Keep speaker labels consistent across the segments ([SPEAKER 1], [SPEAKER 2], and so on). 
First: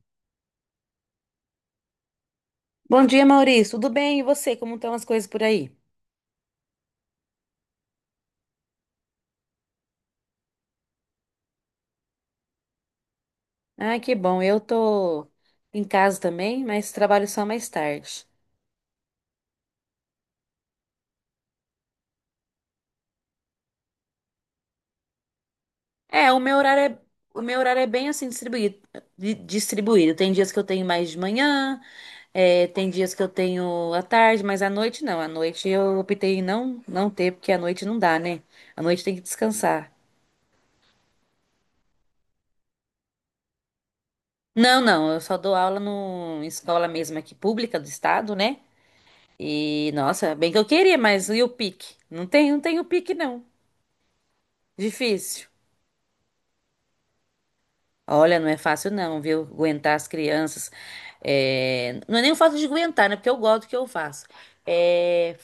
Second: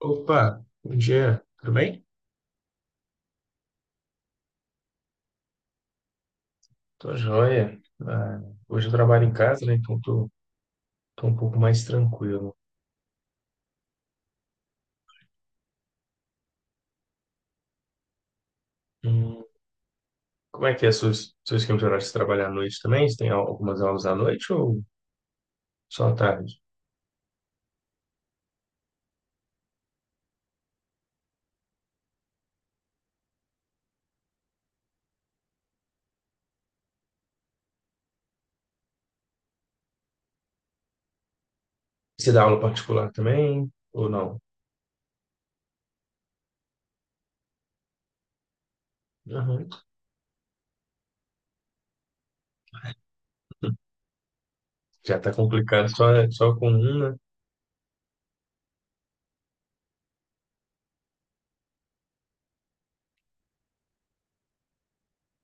[SPEAKER 1] Opa, bom dia, tudo bem?
[SPEAKER 2] Bom dia, Maurício. Tudo bem? E você? Como estão as coisas por aí?
[SPEAKER 1] Tô joia. Ah, hoje eu trabalho em casa, né? Então tô um pouco mais tranquilo.
[SPEAKER 2] Ah, que bom. Eu tô em casa também, mas trabalho só mais tarde.
[SPEAKER 1] Hum, como é que é seu esquema de horário? Você trabalha à noite também? Você tem algumas aulas à noite ou só à
[SPEAKER 2] É,
[SPEAKER 1] tarde?
[SPEAKER 2] o meu horário é bem assim distribuído, distribuído. Tem dias que eu tenho mais de manhã, tem dias que eu tenho à tarde, mas à noite não. À noite eu optei em não ter, porque à noite não dá, né? À noite tem que descansar.
[SPEAKER 1] Você dá aula particular também ou não?
[SPEAKER 2] Não, não, eu só dou aula no em escola mesmo aqui pública do estado, né?
[SPEAKER 1] Uhum.
[SPEAKER 2] E, nossa, bem que eu queria, mas e o pique? Não tem o pique, não.
[SPEAKER 1] Já tá
[SPEAKER 2] Difícil.
[SPEAKER 1] complicado só com um, né?
[SPEAKER 2] Olha, não é fácil, não, viu? Aguentar as crianças. É, não é nem o fato de aguentar, né? Porque eu gosto do que eu faço. É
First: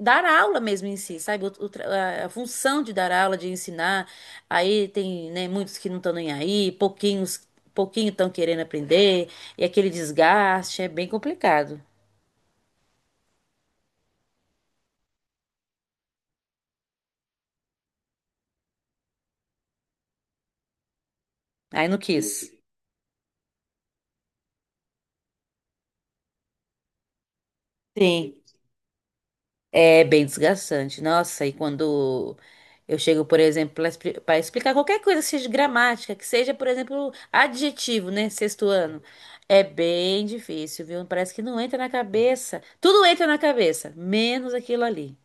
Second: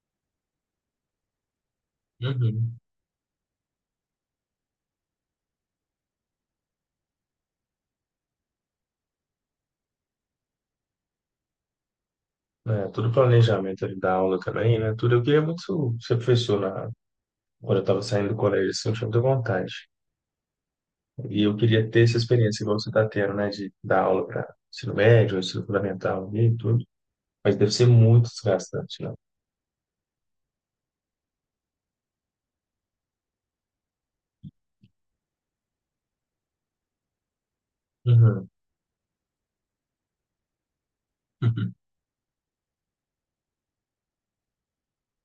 [SPEAKER 2] dar aula mesmo em si, sabe? O tra- a
[SPEAKER 1] Uhum.
[SPEAKER 2] função de dar aula, de ensinar. Aí tem, né, muitos que não estão nem aí, pouquinho estão querendo aprender, e aquele desgaste é bem complicado.
[SPEAKER 1] É, tudo planejamento ali da aula também, né? Tudo. Eu queria muito ser professor quando eu tava saindo do colégio, assim, eu tinha muita vontade. E eu
[SPEAKER 2] Aí
[SPEAKER 1] queria
[SPEAKER 2] não
[SPEAKER 1] ter essa
[SPEAKER 2] quis.
[SPEAKER 1] experiência igual você está tendo, né? De dar aula para ensino médio, ensino fundamental e tudo. Mas deve ser muito
[SPEAKER 2] Sim.
[SPEAKER 1] desgastante, né?
[SPEAKER 2] É bem desgastante. Nossa, e quando eu chego, por exemplo, para explicar qualquer coisa, seja de gramática, que seja, por exemplo, adjetivo, né?
[SPEAKER 1] Uhum.
[SPEAKER 2] Sexto ano. É bem difícil, viu? Parece que não
[SPEAKER 1] Uhum.
[SPEAKER 2] entra na cabeça. Tudo entra na cabeça, menos aquilo ali.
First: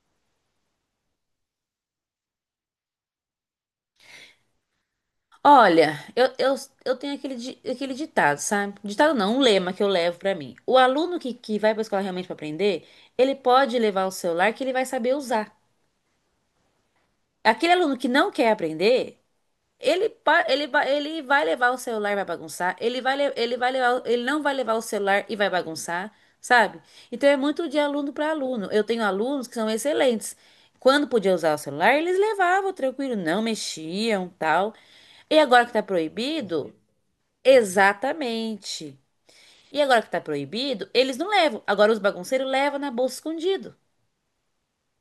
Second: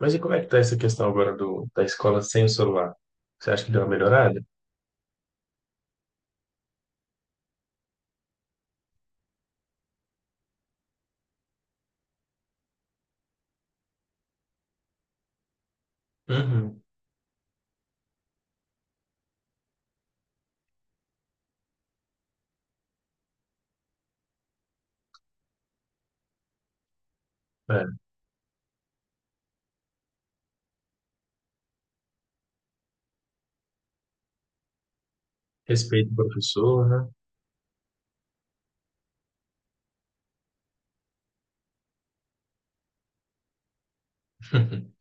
[SPEAKER 1] Mas e como é que tá essa questão agora da escola sem o celular? Você acha que deu uma melhorada?
[SPEAKER 2] Olha, eu tenho aquele, aquele ditado, sabe? Ditado não, um lema que eu levo pra mim. O aluno que vai pra escola realmente pra aprender, ele pode levar o celular que ele vai saber usar.
[SPEAKER 1] Uhum.
[SPEAKER 2] Aquele aluno que não quer aprender. Ele, pa- ele, ba- Ele vai levar o celular e vai bagunçar. Ele não vai levar o celular e vai bagunçar, sabe? Então é muito de
[SPEAKER 1] É.
[SPEAKER 2] aluno para aluno. Eu tenho alunos que são excelentes. Quando podia usar o celular, eles levavam tranquilo, não mexiam, tal. E agora que tá
[SPEAKER 1] Respeito o
[SPEAKER 2] proibido,
[SPEAKER 1] professor, né?
[SPEAKER 2] exatamente. E agora que tá proibido, eles não levam. Agora os bagunceiros levam na bolsa escondido.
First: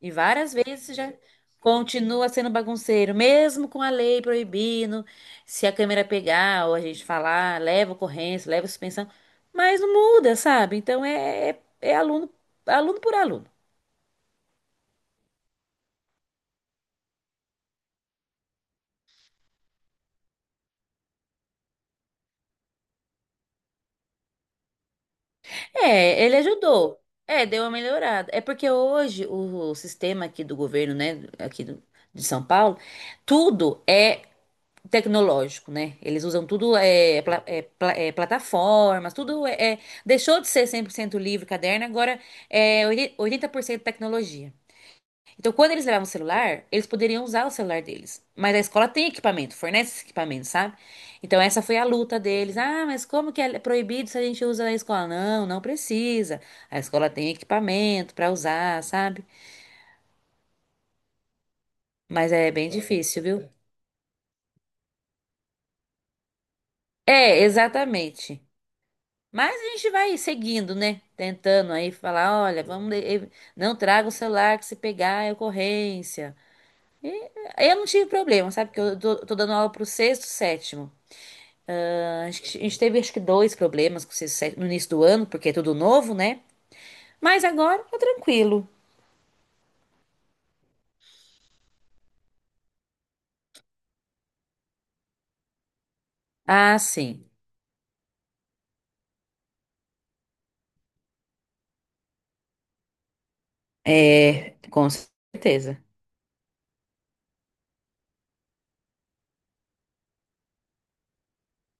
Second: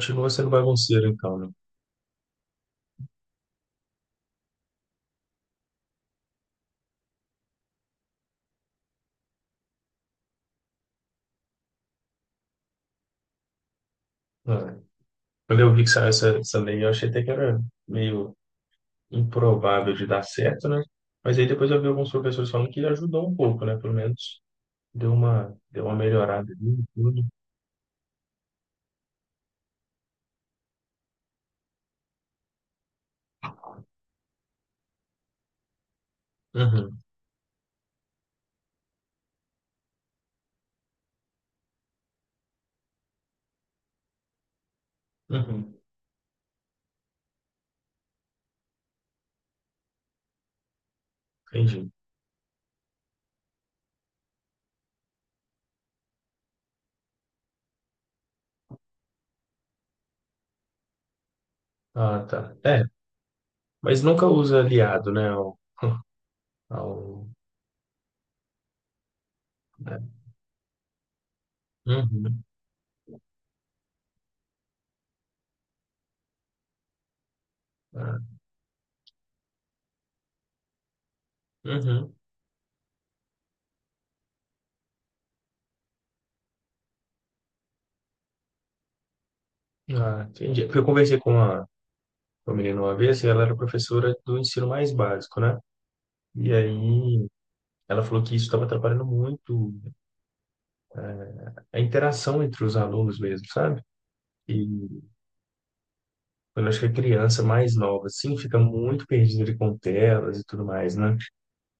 [SPEAKER 2] E
[SPEAKER 1] sendo
[SPEAKER 2] várias vezes
[SPEAKER 1] bagunceiro,
[SPEAKER 2] já
[SPEAKER 1] então, né?
[SPEAKER 2] continua sendo bagunceiro, mesmo com a lei proibindo, se a câmera pegar ou a gente falar, leva ocorrência, leva suspensão, mas não muda, sabe? Então é aluno por aluno.
[SPEAKER 1] É. Quando eu vi que saiu essa lei, eu achei até que era meio improvável de dar certo, né? Mas aí depois eu vi alguns professores falando que ajudou um pouco, né? Pelo menos deu uma
[SPEAKER 2] É, ele
[SPEAKER 1] melhorada ali em
[SPEAKER 2] ajudou.
[SPEAKER 1] tudo.
[SPEAKER 2] É, deu uma melhorada. É porque hoje o sistema aqui do governo, né, de São Paulo, tudo é tecnológico, né? Eles usam tudo,
[SPEAKER 1] Uhum,
[SPEAKER 2] plataformas, deixou de ser 100% livre, caderno, agora é oitenta por cento tecnologia. Então, quando
[SPEAKER 1] uhum,
[SPEAKER 2] eles levavam o celular, eles poderiam usar o celular deles. Mas a escola tem equipamento, fornece esse equipamento, sabe? Então, essa foi a
[SPEAKER 1] entendi.
[SPEAKER 2] luta deles. Ah, mas como que é proibido se a gente usa na escola? Não, não precisa. A escola tem equipamento para usar, sabe?
[SPEAKER 1] Ah,
[SPEAKER 2] Mas é
[SPEAKER 1] tá.
[SPEAKER 2] bem
[SPEAKER 1] É,
[SPEAKER 2] difícil, viu?
[SPEAKER 1] mas nunca usa aliado, né? Ao, ao,
[SPEAKER 2] É, exatamente. Mas a gente
[SPEAKER 1] né?
[SPEAKER 2] vai seguindo, né? Tentando aí falar,
[SPEAKER 1] Uhum,
[SPEAKER 2] olha, vamos, não traga o celular que se pegar é ocorrência. Eu não tive
[SPEAKER 1] ah,
[SPEAKER 2] problema, sabe? Porque eu tô dando aula pro sexto, sétimo.
[SPEAKER 1] uhum.
[SPEAKER 2] Ah, acho que a gente teve acho que dois problemas com o sexto, sétimo no início do ano, porque é tudo novo, né? Mas agora tá tranquilo.
[SPEAKER 1] Ah, entendi. Porque eu conversei com uma menina uma vez e ela era professora do ensino mais básico, né? E
[SPEAKER 2] Ah,
[SPEAKER 1] aí
[SPEAKER 2] sim.
[SPEAKER 1] ela falou que isso estava atrapalhando muito a interação entre os alunos mesmo, sabe?
[SPEAKER 2] É,
[SPEAKER 1] E
[SPEAKER 2] com certeza.
[SPEAKER 1] eu acho que a criança mais nova, assim, fica muito perdida ali com telas e tudo mais, né?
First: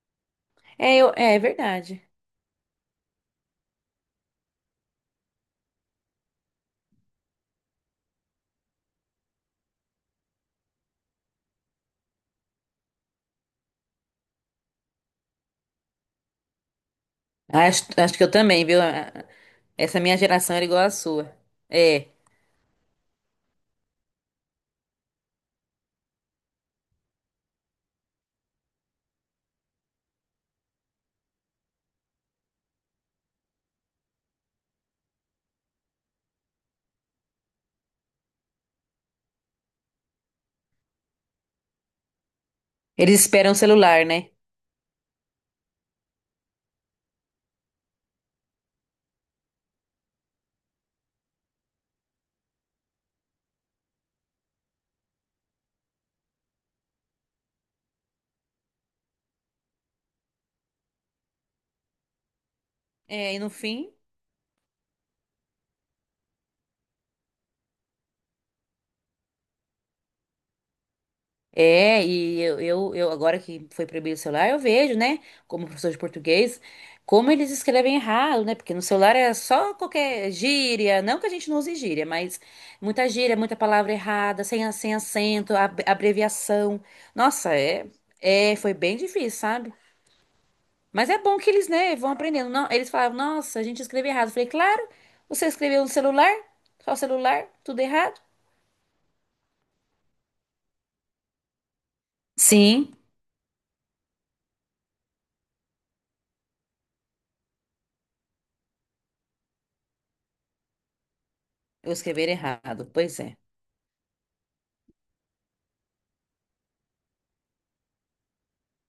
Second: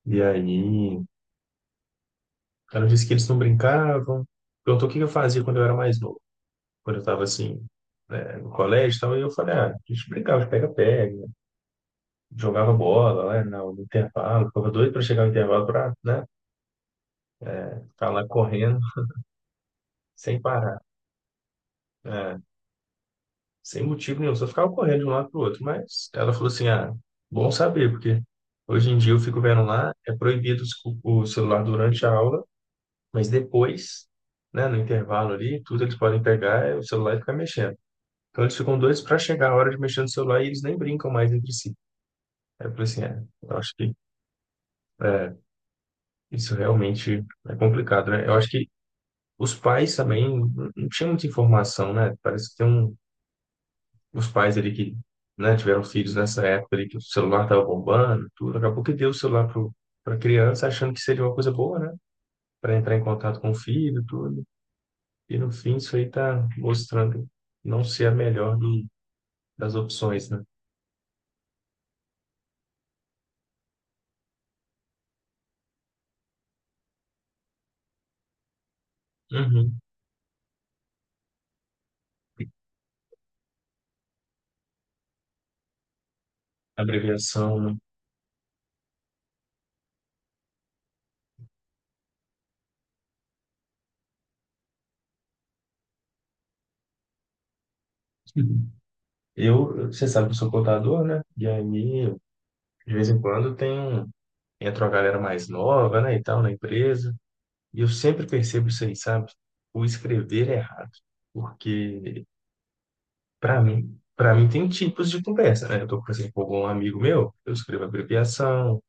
[SPEAKER 1] E aí,
[SPEAKER 2] É, verdade.
[SPEAKER 1] ela disse que eles não brincavam. Perguntou o que que eu fazia quando eu era mais novo, quando eu estava assim, né, no colégio e tal. E eu falei, ah, a gente brincava de pega-pega, jogava bola lá no intervalo, ficava doido para chegar no intervalo para, né, ficar
[SPEAKER 2] Acho
[SPEAKER 1] lá
[SPEAKER 2] que eu também,
[SPEAKER 1] correndo
[SPEAKER 2] viu? Ah, essa minha
[SPEAKER 1] sem
[SPEAKER 2] geração era
[SPEAKER 1] parar,
[SPEAKER 2] igual à sua. É.
[SPEAKER 1] né, sem motivo nenhum, só ficava correndo de um lado para o outro. Mas ela falou assim, ah, bom saber, porque hoje em dia eu fico vendo lá, é proibido o celular durante a aula, mas depois. Né, no intervalo ali, tudo eles podem pegar é o celular e ficar mexendo. Então eles ficam doidos para chegar a hora de mexer no celular e eles nem brincam mais entre si. Aí eu falei assim,
[SPEAKER 2] Eles
[SPEAKER 1] é,
[SPEAKER 2] esperam o
[SPEAKER 1] eu acho que
[SPEAKER 2] celular, né?
[SPEAKER 1] é, isso realmente é complicado, né? Eu acho que os pais também não tinham muita informação, né? Parece que tem os pais ali que, né, tiveram filhos nessa época ali que o celular estava bombando, tudo. Acabou que deu o celular pra criança achando que seria uma coisa boa, né? Para entrar em
[SPEAKER 2] É, e
[SPEAKER 1] contato
[SPEAKER 2] no
[SPEAKER 1] com o
[SPEAKER 2] fim.
[SPEAKER 1] filho, tudo. E no fim isso aí tá mostrando não ser a melhor das opções, né?
[SPEAKER 2] É, e agora que foi proibido o celular, eu vejo, né, como professor de português, como eles escrevem errado, né? Porque no celular é só
[SPEAKER 1] Uhum.
[SPEAKER 2] qualquer gíria, não que a gente não use gíria, mas muita gíria, muita palavra errada, sem acento, abreviação. Nossa,
[SPEAKER 1] Abreviação,
[SPEAKER 2] foi bem difícil, sabe? Mas é bom que eles, né, vão aprendendo. Não, eles falavam, nossa, a gente escreveu errado. Eu falei, claro, você escreveu no celular, só celular, tudo errado.
[SPEAKER 1] né? Você sabe que eu sou contador, né? E aí,
[SPEAKER 2] Sim,
[SPEAKER 1] de vez em quando, entra uma galera mais nova, né, e tal, na empresa. E eu sempre percebo isso aí, sabe? O escrever é errado.
[SPEAKER 2] eu
[SPEAKER 1] Porque,
[SPEAKER 2] escrever errado, pois é.
[SPEAKER 1] para mim tem tipos de conversa, né? Eu tô conversando com algum amigo meu, eu escrevo abreviação,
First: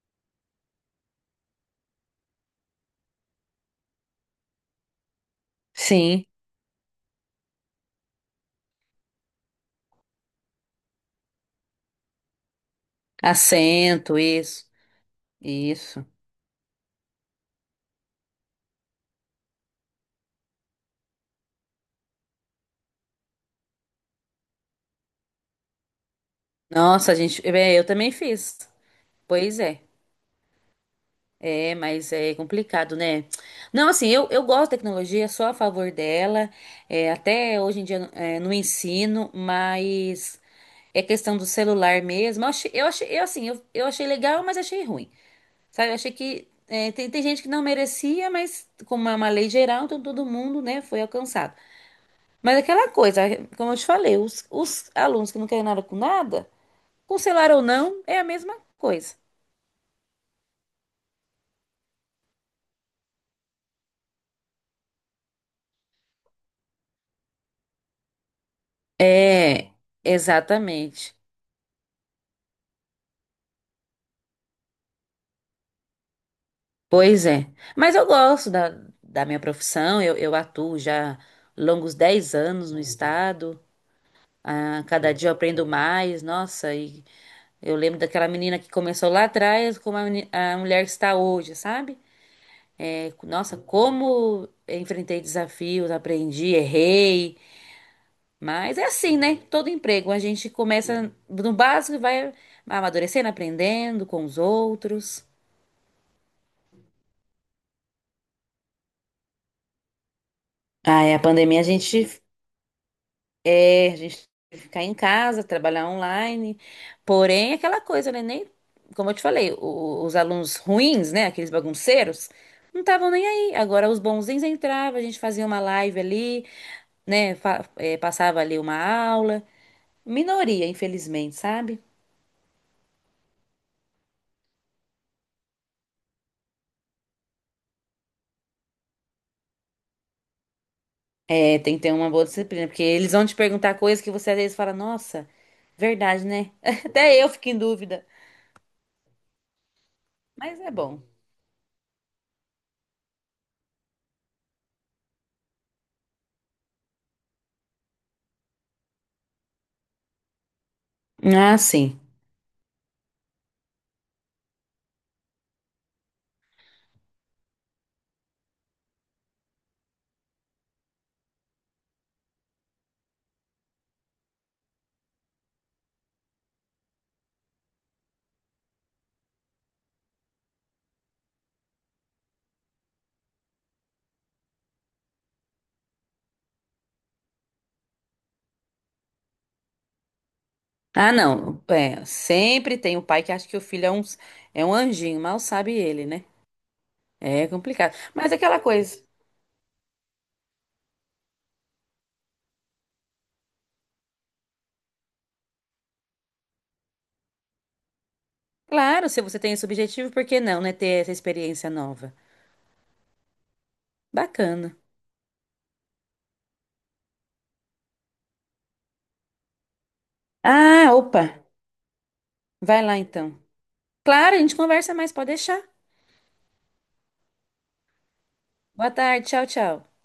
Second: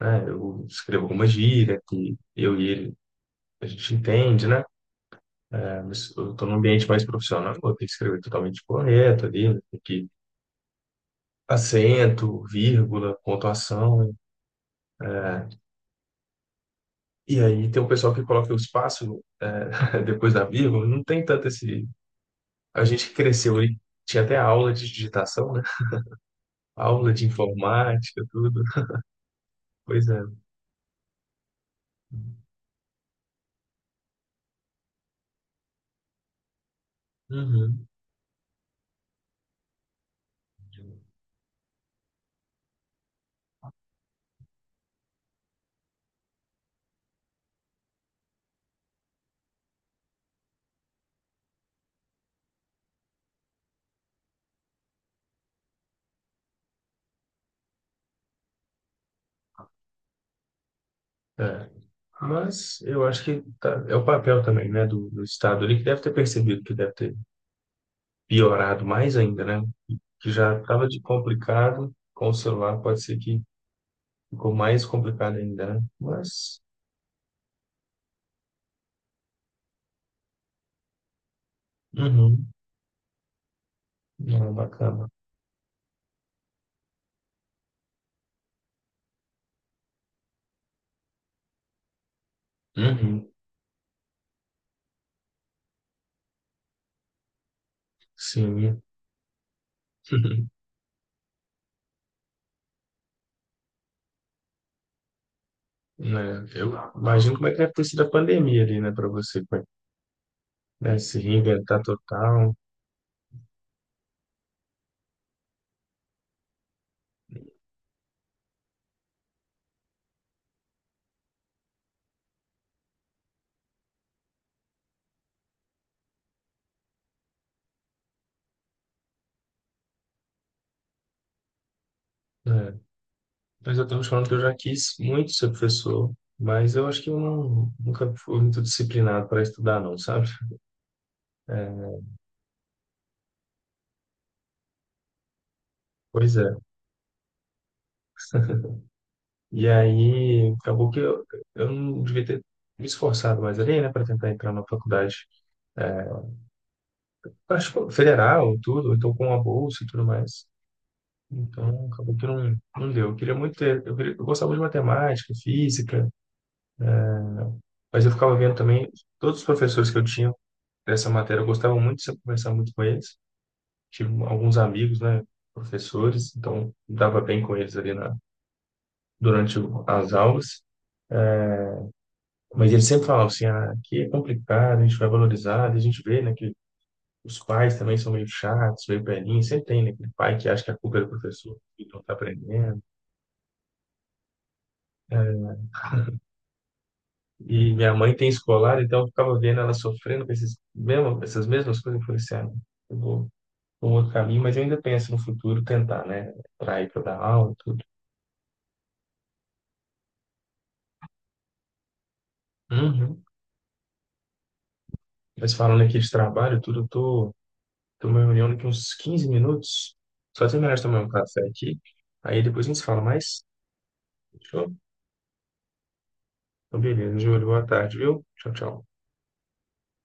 [SPEAKER 1] né? Eu escrevo alguma gíria que eu e ele, a gente entende, né? É, mas
[SPEAKER 2] Sim.
[SPEAKER 1] eu tô num ambiente mais profissional, eu tenho que escrever totalmente correto ali, né? Tem que acento, vírgula, pontuação,
[SPEAKER 2] Assento, isso.
[SPEAKER 1] né?
[SPEAKER 2] Isso.
[SPEAKER 1] E aí tem um pessoal que coloca o espaço depois da vírgula, não tem tanto esse. A gente cresceu aí, tinha até aula de digitação, né? Aula
[SPEAKER 2] Nossa, a
[SPEAKER 1] de
[SPEAKER 2] gente. Eu também
[SPEAKER 1] informática,
[SPEAKER 2] fiz.
[SPEAKER 1] tudo.
[SPEAKER 2] Pois é.
[SPEAKER 1] Pois é.
[SPEAKER 2] É, mas é complicado, né? Não, assim, eu gosto da tecnologia, sou a favor dela. Até hoje em
[SPEAKER 1] Uhum.
[SPEAKER 2] dia no ensino, mas é questão do celular mesmo. Eu achei legal, mas achei ruim. Sabe? Eu achei que tem gente que não merecia, mas como é uma lei geral, então todo mundo, né, foi alcançado. Mas aquela coisa, como eu te falei, os alunos que não querem nada com nada. Cancelar ou não é a mesma coisa.
[SPEAKER 1] É. Mas eu acho que é o papel também, né, do Estado ali, que deve ter percebido que deve ter piorado mais ainda, né?
[SPEAKER 2] É,
[SPEAKER 1] Que já estava de
[SPEAKER 2] exatamente.
[SPEAKER 1] complicado com o celular, pode ser que ficou mais complicado ainda, né? Mas,
[SPEAKER 2] Pois é. Mas eu gosto da minha profissão, eu atuo já longos dez
[SPEAKER 1] uhum,
[SPEAKER 2] anos no estado.
[SPEAKER 1] não,
[SPEAKER 2] Ah,
[SPEAKER 1] bacana.
[SPEAKER 2] cada dia eu aprendo mais, nossa, e eu lembro daquela menina que começou lá atrás, como a mulher que está hoje, sabe? É,
[SPEAKER 1] Uhum,
[SPEAKER 2] nossa, como eu enfrentei desafios, aprendi, errei. Mas
[SPEAKER 1] sim.
[SPEAKER 2] é assim, né? Todo emprego, a gente começa no básico e vai amadurecendo, aprendendo com os outros.
[SPEAKER 1] né? Eu imagino como é que deve ter sido a pandemia ali, né, para você, como é que, né,
[SPEAKER 2] Ah, é, a
[SPEAKER 1] se
[SPEAKER 2] pandemia
[SPEAKER 1] reinventar total,
[SPEAKER 2] a gente teve que ficar em casa, trabalhar online. Porém, aquela coisa, né? Nem, como eu te falei, os alunos ruins, né? Aqueles bagunceiros, não estavam nem aí. Agora, os bonzinhos entravam, a gente fazia uma live ali, né? Passava ali uma aula. Minoria, infelizmente, sabe?
[SPEAKER 1] né? Mas eu tenho falando que eu já quis muito ser professor, mas eu acho que eu nunca fui muito disciplinado para estudar, não, sabe?
[SPEAKER 2] É, tem que ter
[SPEAKER 1] É,
[SPEAKER 2] uma boa disciplina, porque eles vão te perguntar coisas que você às vezes fala, nossa, verdade,
[SPEAKER 1] pois é.
[SPEAKER 2] né? Até eu fico em dúvida,
[SPEAKER 1] E aí,
[SPEAKER 2] mas é
[SPEAKER 1] acabou que
[SPEAKER 2] bom.
[SPEAKER 1] eu não devia ter me esforçado mais ali, né, para tentar entrar na faculdade, acho que federal, tudo, então com a bolsa e tudo mais.
[SPEAKER 2] Ah,
[SPEAKER 1] Então,
[SPEAKER 2] sim.
[SPEAKER 1] acabou que não, não deu. Eu queria muito ter, eu gostava de matemática, física. Mas eu ficava vendo também, todos os professores que eu tinha dessa matéria, eu gostava muito de conversar muito com eles. Tive alguns amigos, né, professores, então me dava bem com eles ali durante as aulas. Mas eles sempre falavam assim, ah, aqui é complicado, a gente vai valorizar, e a gente vê, né, que os pais também são meio chatos, meio velhinhos, sempre tem, né, aquele pai que acha que a culpa é do
[SPEAKER 2] Ah,
[SPEAKER 1] professor,
[SPEAKER 2] não.
[SPEAKER 1] que não
[SPEAKER 2] É,
[SPEAKER 1] está
[SPEAKER 2] sempre
[SPEAKER 1] aprendendo.
[SPEAKER 2] tem o pai que acha que o filho é um anjinho, mal
[SPEAKER 1] É.
[SPEAKER 2] sabe ele, né? É
[SPEAKER 1] E minha
[SPEAKER 2] complicado.
[SPEAKER 1] mãe tem
[SPEAKER 2] Mas aquela
[SPEAKER 1] escolar, então
[SPEAKER 2] coisa,
[SPEAKER 1] eu ficava vendo ela sofrendo com essas mesmas coisas. Eu falei assim, ah, não, eu vou um outro caminho, mas eu ainda penso no futuro tentar, né? Para ir para dar aula e tudo.
[SPEAKER 2] claro, se você tem esse objetivo, por que não, né? Ter essa experiência nova.
[SPEAKER 1] Uhum.
[SPEAKER 2] Bacana.
[SPEAKER 1] Mas falando aqui de trabalho, e tudo, eu tô numa reunião daqui uns 15 minutos. Só terminar de
[SPEAKER 2] Ah,
[SPEAKER 1] tomar um
[SPEAKER 2] opa,
[SPEAKER 1] café aqui. Aí depois a gente
[SPEAKER 2] vai
[SPEAKER 1] se
[SPEAKER 2] lá
[SPEAKER 1] fala
[SPEAKER 2] então.
[SPEAKER 1] mais.
[SPEAKER 2] Claro, a gente
[SPEAKER 1] Fechou?
[SPEAKER 2] conversa mais, pode deixar.
[SPEAKER 1] Então, beleza, Júlio. Boa tarde, viu? Tchau, tchau.
[SPEAKER 2] Boa tarde, tchau, tchau.